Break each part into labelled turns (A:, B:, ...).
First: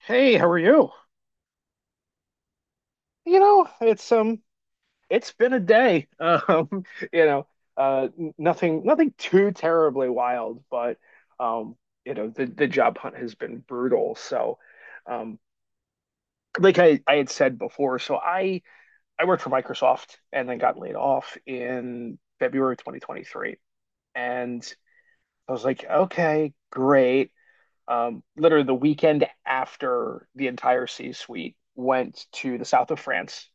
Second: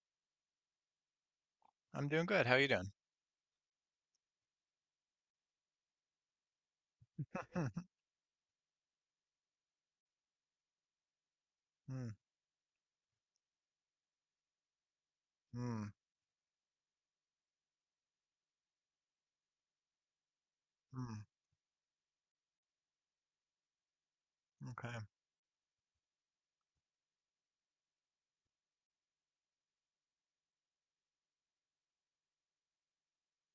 A: Hey, how are you?
B: I'm doing good. How are you doing?
A: You know, it's It's been a day. You know,
B: Mm,
A: Nothing too terribly wild, but um,
B: mm,
A: the job hunt has been brutal. So, um,
B: mm,
A: like I had said before, so I worked for Microsoft and then got laid
B: mm,
A: off in February 2023, and
B: okay.
A: I was like, okay, great. Literally the weekend after the entire C-suite went to the south of France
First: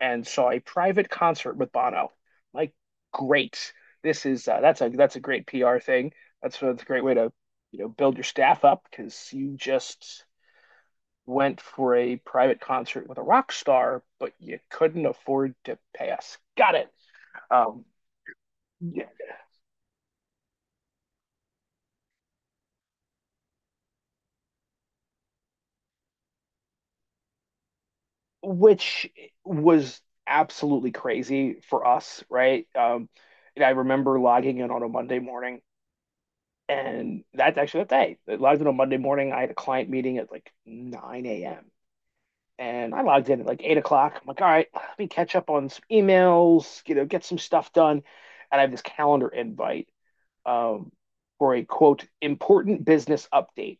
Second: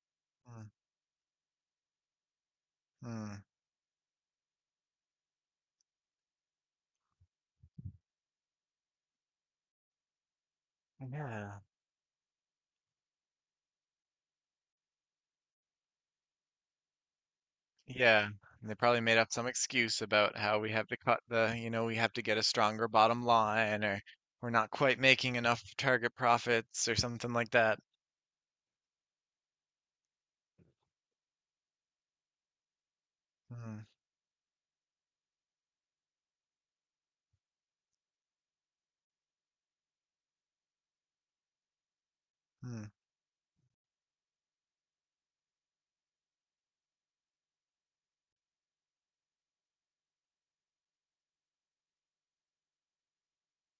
A: and saw a
B: Mm,
A: private concert with Bono. Like,
B: mm.
A: great. This is That's a great PR thing. That's a great way to, you know, build your staff up because you just
B: Yeah.
A: went for a private concert with a rock star, but you couldn't afford to pay us. Got it. Um,
B: Yeah. And they probably
A: yeah,
B: made up some excuse about how we have to cut the, we have to get a stronger bottom line or we're not quite making enough target profits or something like that.
A: which was absolutely crazy for us, right? And I
B: Mm,
A: remember logging in on a Monday morning. And that's actually that day. I logged in on Monday morning. I had a client meeting at like 9 a.m.
B: mm,
A: And I logged in at like 8 o'clock. I'm like, all right, let me catch up on some emails, you know, get some stuff done. And I have this calendar invite, um, for a quote, important business update.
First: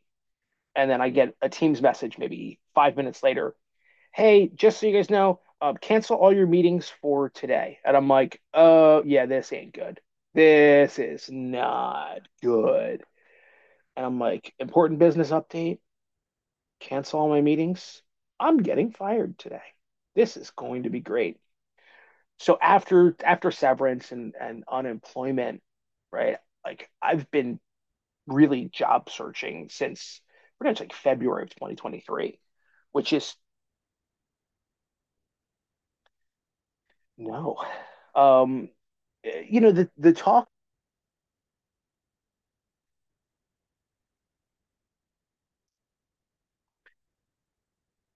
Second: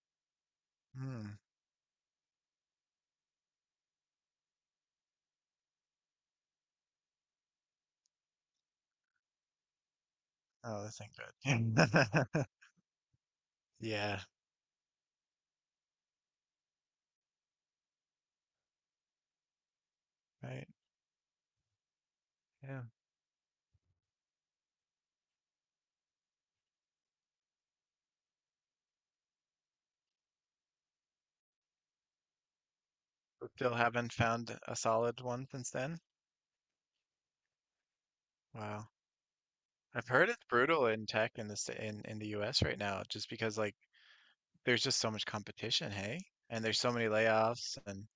A: And then I get
B: mm.
A: a Teams message maybe 5 minutes later. Hey, just so you guys know, cancel all your meetings for today. And I'm like, oh, yeah, this ain't good.
B: Oh,
A: This
B: that's
A: is
B: ain't
A: not
B: good.
A: good. And I'm
B: Yeah.
A: like, important business update, cancel all my meetings. I'm getting fired today. This is
B: Right.
A: going to be great. So
B: Yeah.
A: after severance and unemployment, right? Like I've been really job searching since pretty much like February of 2023, which is
B: But still haven't found a solid one since then.
A: no. Um,
B: Wow.
A: you know, the
B: I've heard it's
A: talk.
B: brutal in tech in the US right now just because like there's just so much competition, hey? And there's so many layoffs and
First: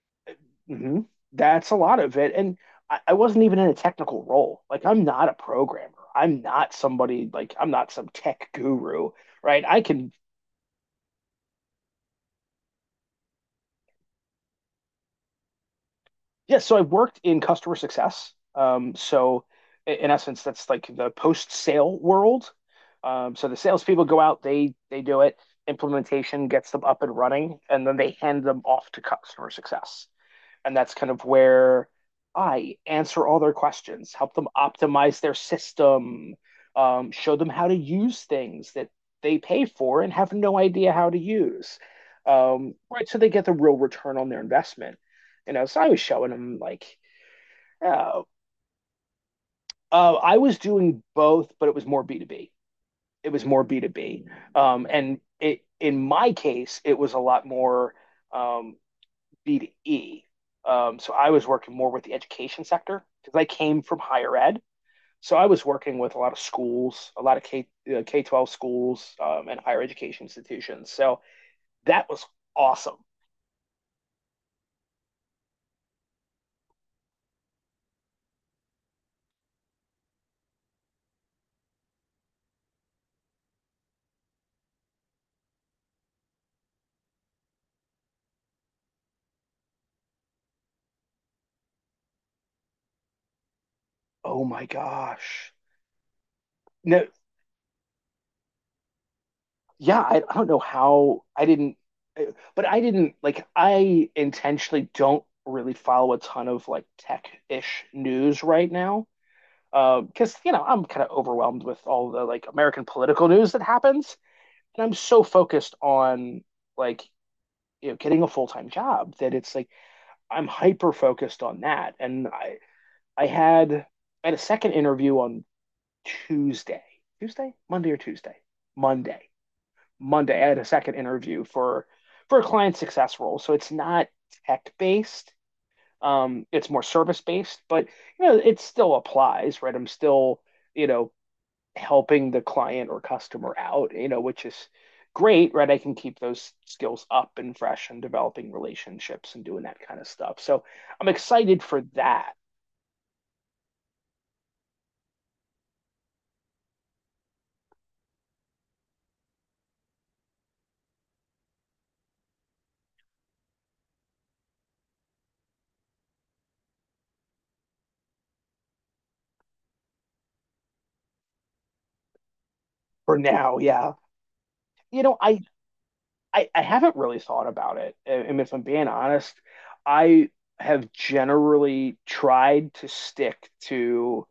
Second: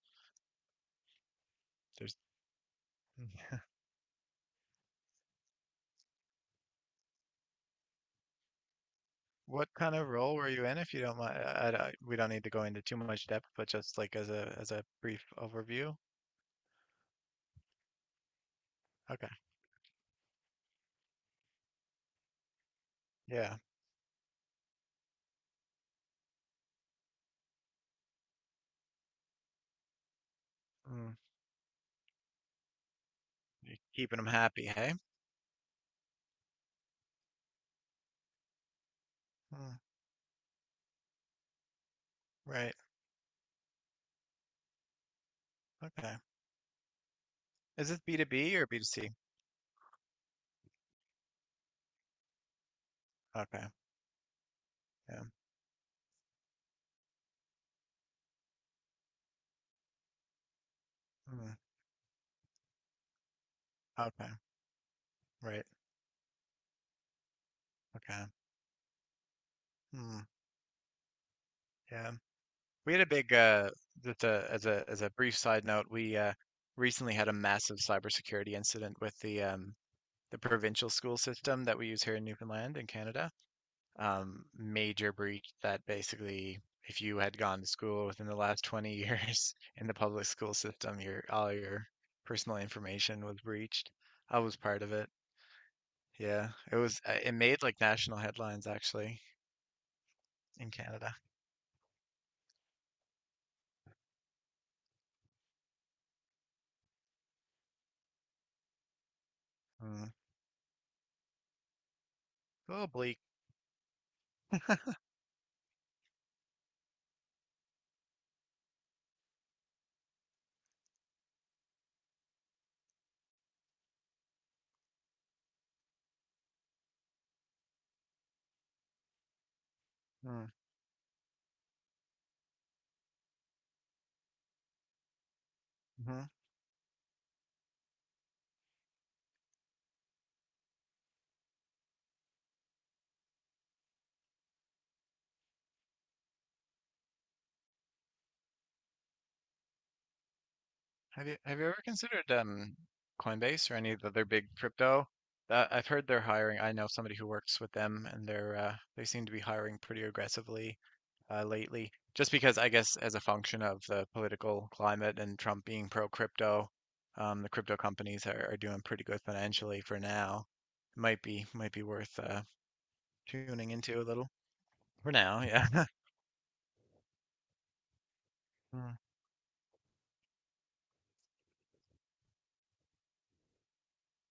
A: Hmm. That's a lot
B: there's.
A: of it. And I wasn't even in a technical role. Like, I'm not a programmer. I'm not somebody, like, I'm not some tech guru, right?
B: What
A: I
B: kind of
A: can,
B: role were you in if you don't mind? We don't need to go into too much depth, but just like as a brief overview.
A: yeah. So I worked in customer success.
B: Okay.
A: So in essence, that's like the post-sale world. So the
B: Yeah.
A: salespeople go out, they do it, implementation gets them up and running, and then they hand them off to customer success. And that's kind
B: Mm.
A: of where I answer all their
B: You're
A: questions,
B: keeping them
A: help them
B: happy, hey?
A: optimize their system, show them how to use things that they pay
B: Mm,
A: for and have no idea how to use,
B: right.
A: right? So they get the real return on their investment. You know, so I was
B: Okay.
A: showing them like,
B: Is this
A: uh,
B: B2B or B2C?
A: I was doing both, but it was more B two B. It was more
B: Okay.
A: B two B. And
B: Yeah.
A: it in my case, it was a lot more um, B to E. So I was
B: Mm,
A: working more with the education sector because I came from higher
B: okay.
A: ed. So I was
B: Right.
A: working with a lot of schools, a lot of K
B: Okay.
A: 12 schools, and higher
B: Mm,
A: education institutions. So that
B: yeah.
A: was
B: We
A: awesome.
B: had a big just a, as a brief side note, we recently had a massive cybersecurity incident with the provincial school system that we use here in Newfoundland and Canada. Major breach that basically, if you had gone to school within the last 20 years in the public school system, your all your personal information was breached. I
A: Oh
B: was
A: my
B: part of it.
A: gosh!
B: Yeah, it was.
A: No,
B: It made like national headlines actually
A: yeah, I don't know
B: in Canada.
A: how I didn't, but I didn't. Like, I intentionally don't really follow a ton of like tech-ish news right now,
B: Mm.
A: because you know, I'm kind of overwhelmed with all the like
B: A
A: American
B: little bleak.
A: political news that happens. And I'm so focused on, like, you know, getting a full time job, that it's like I'm hyper focused on that. And I had, I had a second interview on Tuesday, Monday or Monday, Monday.
B: Mm.
A: I had a second interview for a client success role, so it's not tech based.
B: Hmm. Mm-hmm.
A: It's more service based, but you know, it still applies, right? I'm still, you know, helping the client or customer out, you know, which is great, right? I can keep those skills up and fresh and developing relationships and doing that kind of stuff. So I'm
B: Have
A: excited
B: you
A: for
B: ever considered
A: that
B: Coinbase or any of the other big crypto? I've heard they're hiring. I know somebody who works with them, and they seem to be hiring pretty aggressively lately. Just because I guess as a function of the political climate and Trump being pro crypto, the crypto companies are doing pretty good financially for now. It might be worth
A: for now.
B: tuning
A: Yeah.
B: into a little
A: You
B: for
A: know,
B: now. Yeah.
A: I haven't really thought about it. And if I'm being
B: Mm,
A: honest, I have generally tried to stick to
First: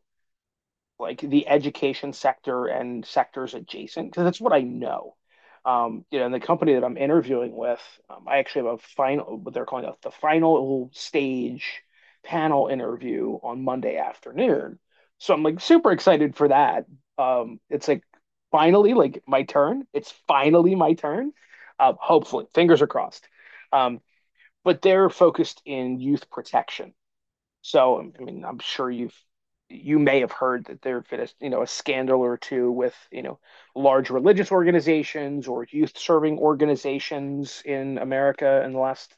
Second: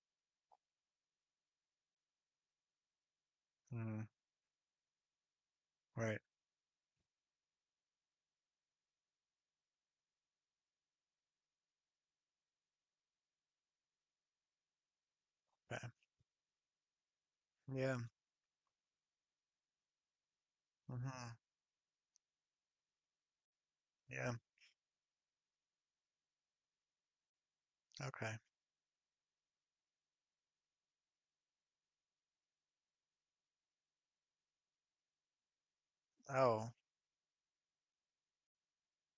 A: like the education sector and sectors
B: mm,
A: adjacent, because that's what I know. You
B: right.
A: know, and the company that I'm interviewing with, I actually have a final, what they're calling a, the final stage panel interview on Monday afternoon. So I'm like
B: Yeah.
A: super excited for that. It's
B: Yeah.
A: like finally, like, my turn. It's finally my turn.
B: Hmm.
A: Hopefully, fingers are crossed. Um,
B: Yeah.
A: but they're focused in youth protection. So, I
B: Okay.
A: mean, I'm sure you may have heard that there have been a, you know, a scandal or two with, you know, large religious organizations or youth serving
B: Oh.
A: organizations in America in the last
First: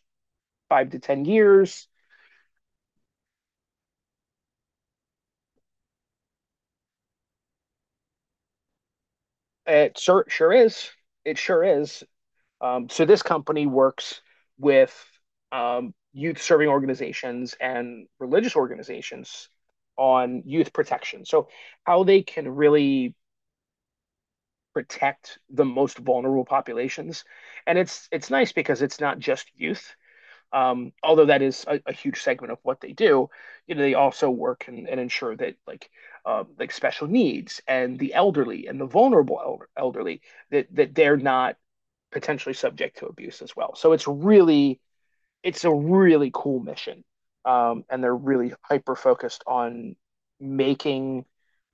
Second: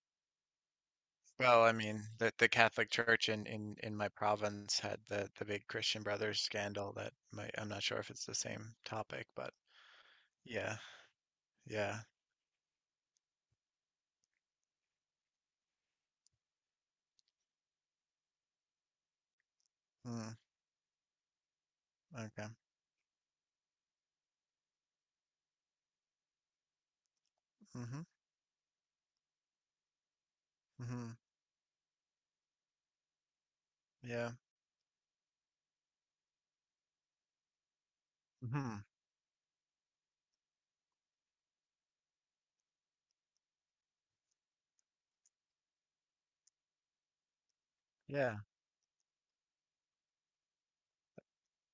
A: five to 10
B: Well, I
A: years.
B: mean, the Catholic Church in my province had the big Christian Brothers scandal that might, I'm not sure if it's the same topic, but
A: It sure
B: yeah,
A: is. It sure
B: yeah.
A: is. So this company works with, youth serving organizations and religious organizations
B: Mm,
A: on youth protection. So how they
B: okay.
A: can really protect the most vulnerable populations. And
B: Mm-hmm.
A: it's nice because it's not just youth,
B: Mm-hmm.
A: although that is a huge segment of what they do. You know, they also
B: Yeah.
A: work and ensure that, like, like special needs and the elderly and
B: Mm-hmm.
A: the vulnerable elderly, that they're not potentially subject to abuse as well. So it's really, it's a really cool mission. And they're
B: Yeah.
A: really hyper focused on making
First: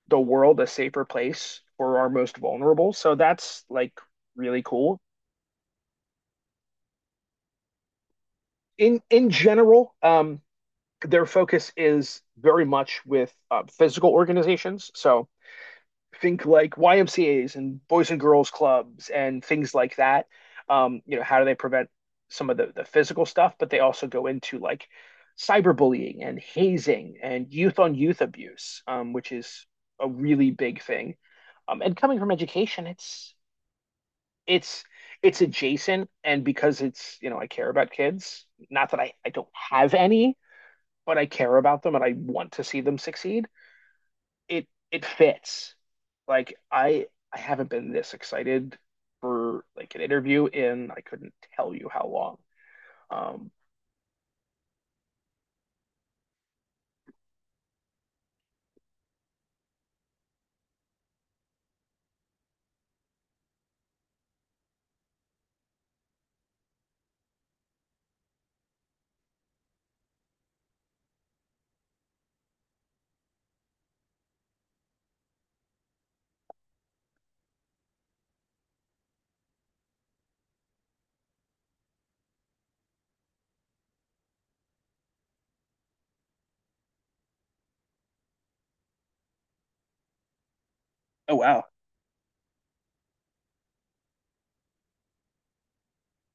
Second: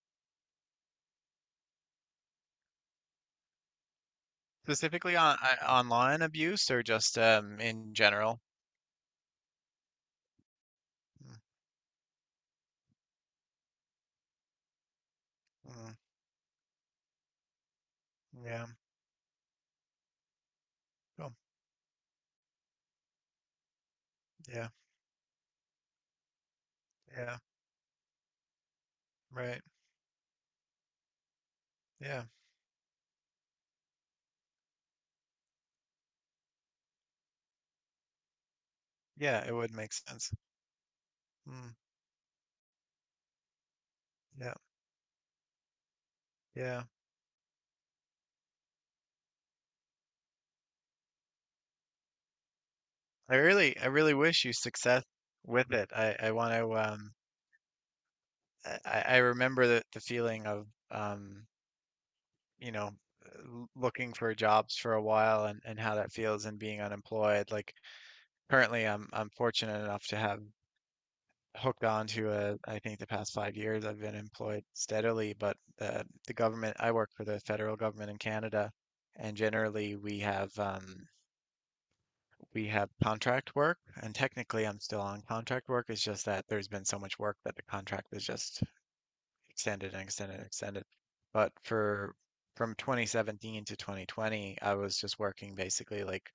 A: the world a safer place for our most vulnerable. So that's like really cool.
B: Specifically on online abuse or just in general?
A: In general, their
B: Mm,
A: focus is very much with physical organizations. So
B: mm,
A: think like YMCA's and Boys and Girls
B: yeah.
A: Clubs and things like that. You know,
B: Oh,
A: how do they prevent some of the physical stuff? But they also go into
B: yeah.
A: like cyberbullying and hazing
B: Yeah.
A: and youth on youth abuse, which
B: Right.
A: is a really big thing. And coming
B: Yeah.
A: from education, it's it's adjacent, and because it's, you know, I care about kids, not that I
B: Yeah,
A: don't
B: it would make
A: have
B: sense.
A: any, but I care
B: Mm,
A: about them and I want to see them succeed,
B: yeah.
A: it fits, like,
B: Yeah.
A: I haven't been this excited for like an interview in, I couldn't tell you how long.
B: I
A: Um,
B: really I really wish you success with it. I want to I remember the feeling of you know looking for jobs for a while and how that feels and being unemployed. Like currently, I'm fortunate enough to have hooked on to a, I think the past 5 years I've been employed steadily, but the government I work for the federal government in Canada, and generally we have contract work, and technically I'm still on contract work. It's just that there's been so much work that the contract is just extended and extended and extended.
A: oh
B: But
A: wow.
B: for from 2017 to 2020, I was just working basically like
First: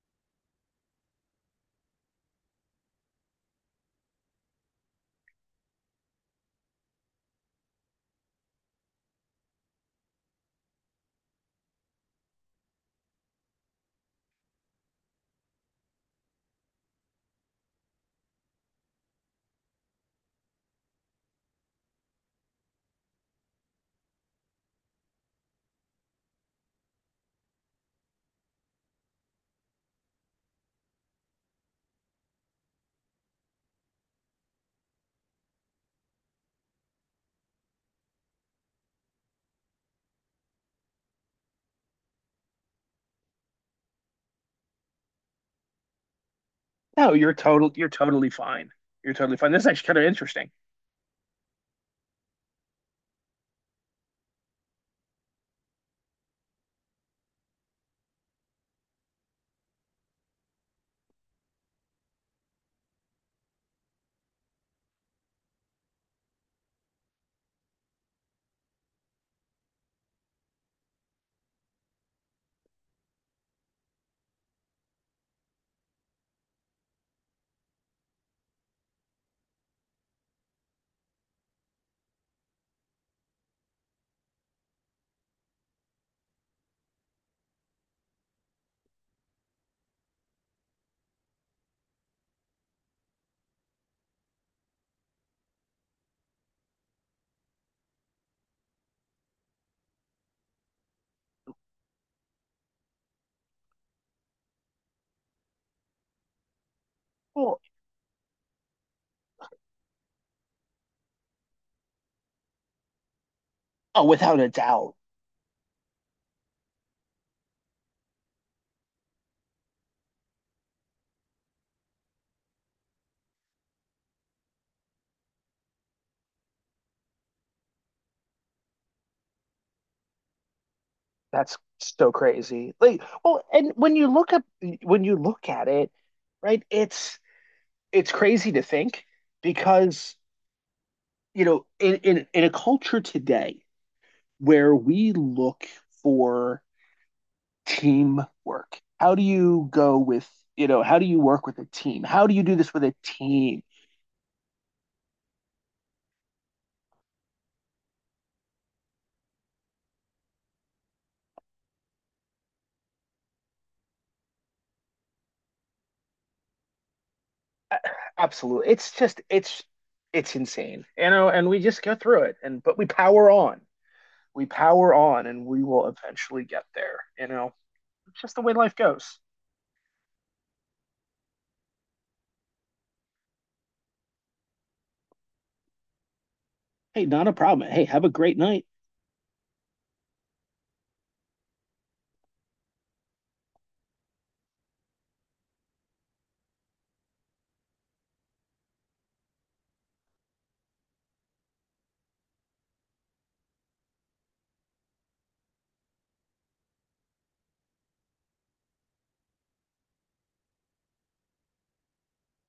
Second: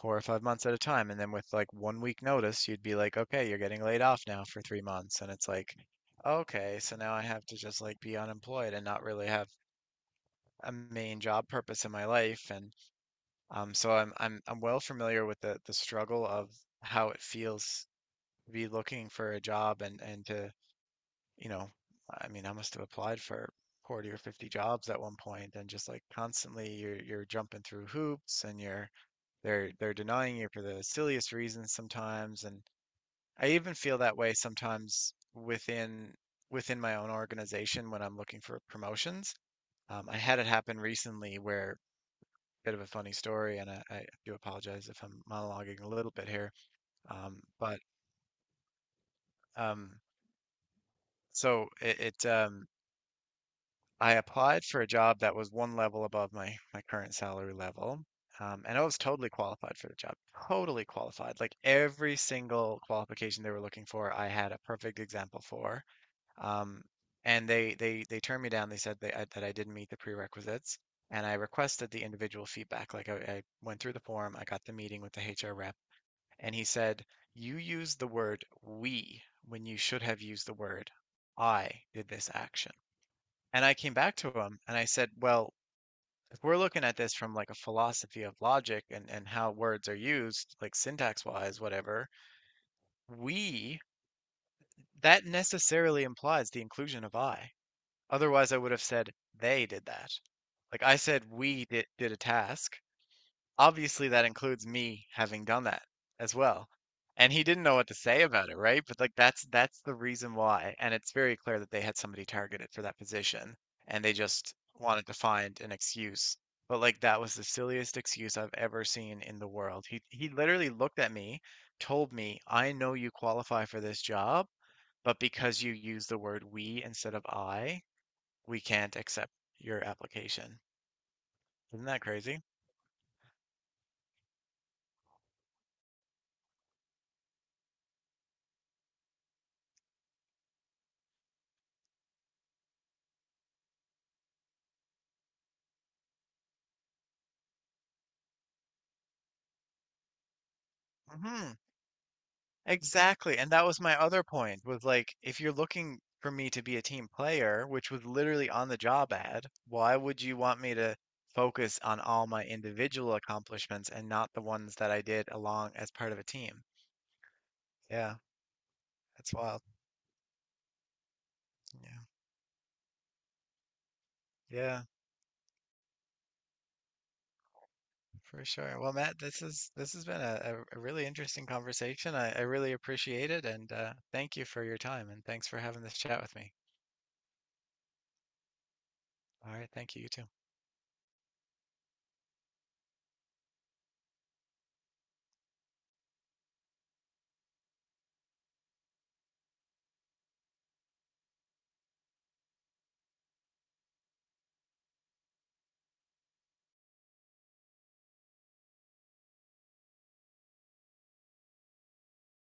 B: 4 or 5 months at a time. And then with like one week notice, you'd be like, okay, you're getting laid off now for 3 months. And it's like, okay, so now I have to just like be unemployed and not really have a main job purpose in my life. And so I'm well familiar with the struggle of how it feels to be looking for a job and you know, I mean, I must have applied for 40 or 50 jobs at one point and just like constantly you're jumping through hoops and you're they're denying you for the silliest reasons sometimes, and I even feel that way sometimes within my own organization when I'm looking for promotions. I had it happen recently where bit of a funny story, and I do apologize if I'm monologuing a little bit here.
A: No,
B: But
A: you're totally fine. You're totally fine, this is actually
B: um
A: kind of interesting.
B: so it I applied for a job that was one level above my current salary level. And I was totally qualified for the job. Totally qualified. Like every single qualification they were looking for, I had a perfect example for. Um, and they turned me down. They said that I didn't meet the prerequisites. And I requested the individual feedback. Like I went through the form, I got the meeting with the HR rep, and he said, "You used the word 'we' when you should have used the word 'I' did this action." And I came back to him and I said, well, if we're looking at this from like a philosophy of logic and how words are used, like syntax wise, whatever, we, that necessarily implies the inclusion of I. Otherwise, I would have said they did that. Like I said, we did a task. Obviously that includes me having done that as well. And he
A: Well,
B: didn't know what to say about it, right? But like that's the reason why. And it's very clear that they had somebody targeted for that position
A: oh,
B: and they
A: without a
B: just
A: doubt.
B: wanted to find an excuse. But like that was the silliest excuse I've ever seen in the world. He literally looked at me, told me, "I know you qualify for this job, but because you use the word we instead of I, we can't accept your application."
A: That's
B: Isn't that
A: so
B: crazy?
A: crazy. Like, well, and when you look up, when you look at it, right, it's crazy to think, because, you know, in in a culture today where we look for teamwork, how do you go with, you know, how do you work with
B: hmm
A: a team? How do you do this with a
B: Exactly, and
A: team?
B: that was my other point was like if you're looking for me to be a team player, which was literally on the job ad, why would you want me to focus on all my individual accomplishments and not the ones that I did along as part of a team?
A: A-
B: Yeah,
A: Absolutely. It's just
B: that's wild.
A: It's insane. You know, and we just go
B: Yeah.
A: through it and but we power on. We
B: Yeah,
A: power on and we will eventually get there, you know. It's just the
B: for
A: way life
B: sure. Well,
A: goes.
B: Matt, this has been a really interesting conversation. I really appreciate it and thank you for your time and thanks for having this chat with me.
A: Hey, not a problem. Hey, have a great night.
B: All right, thank you, you too.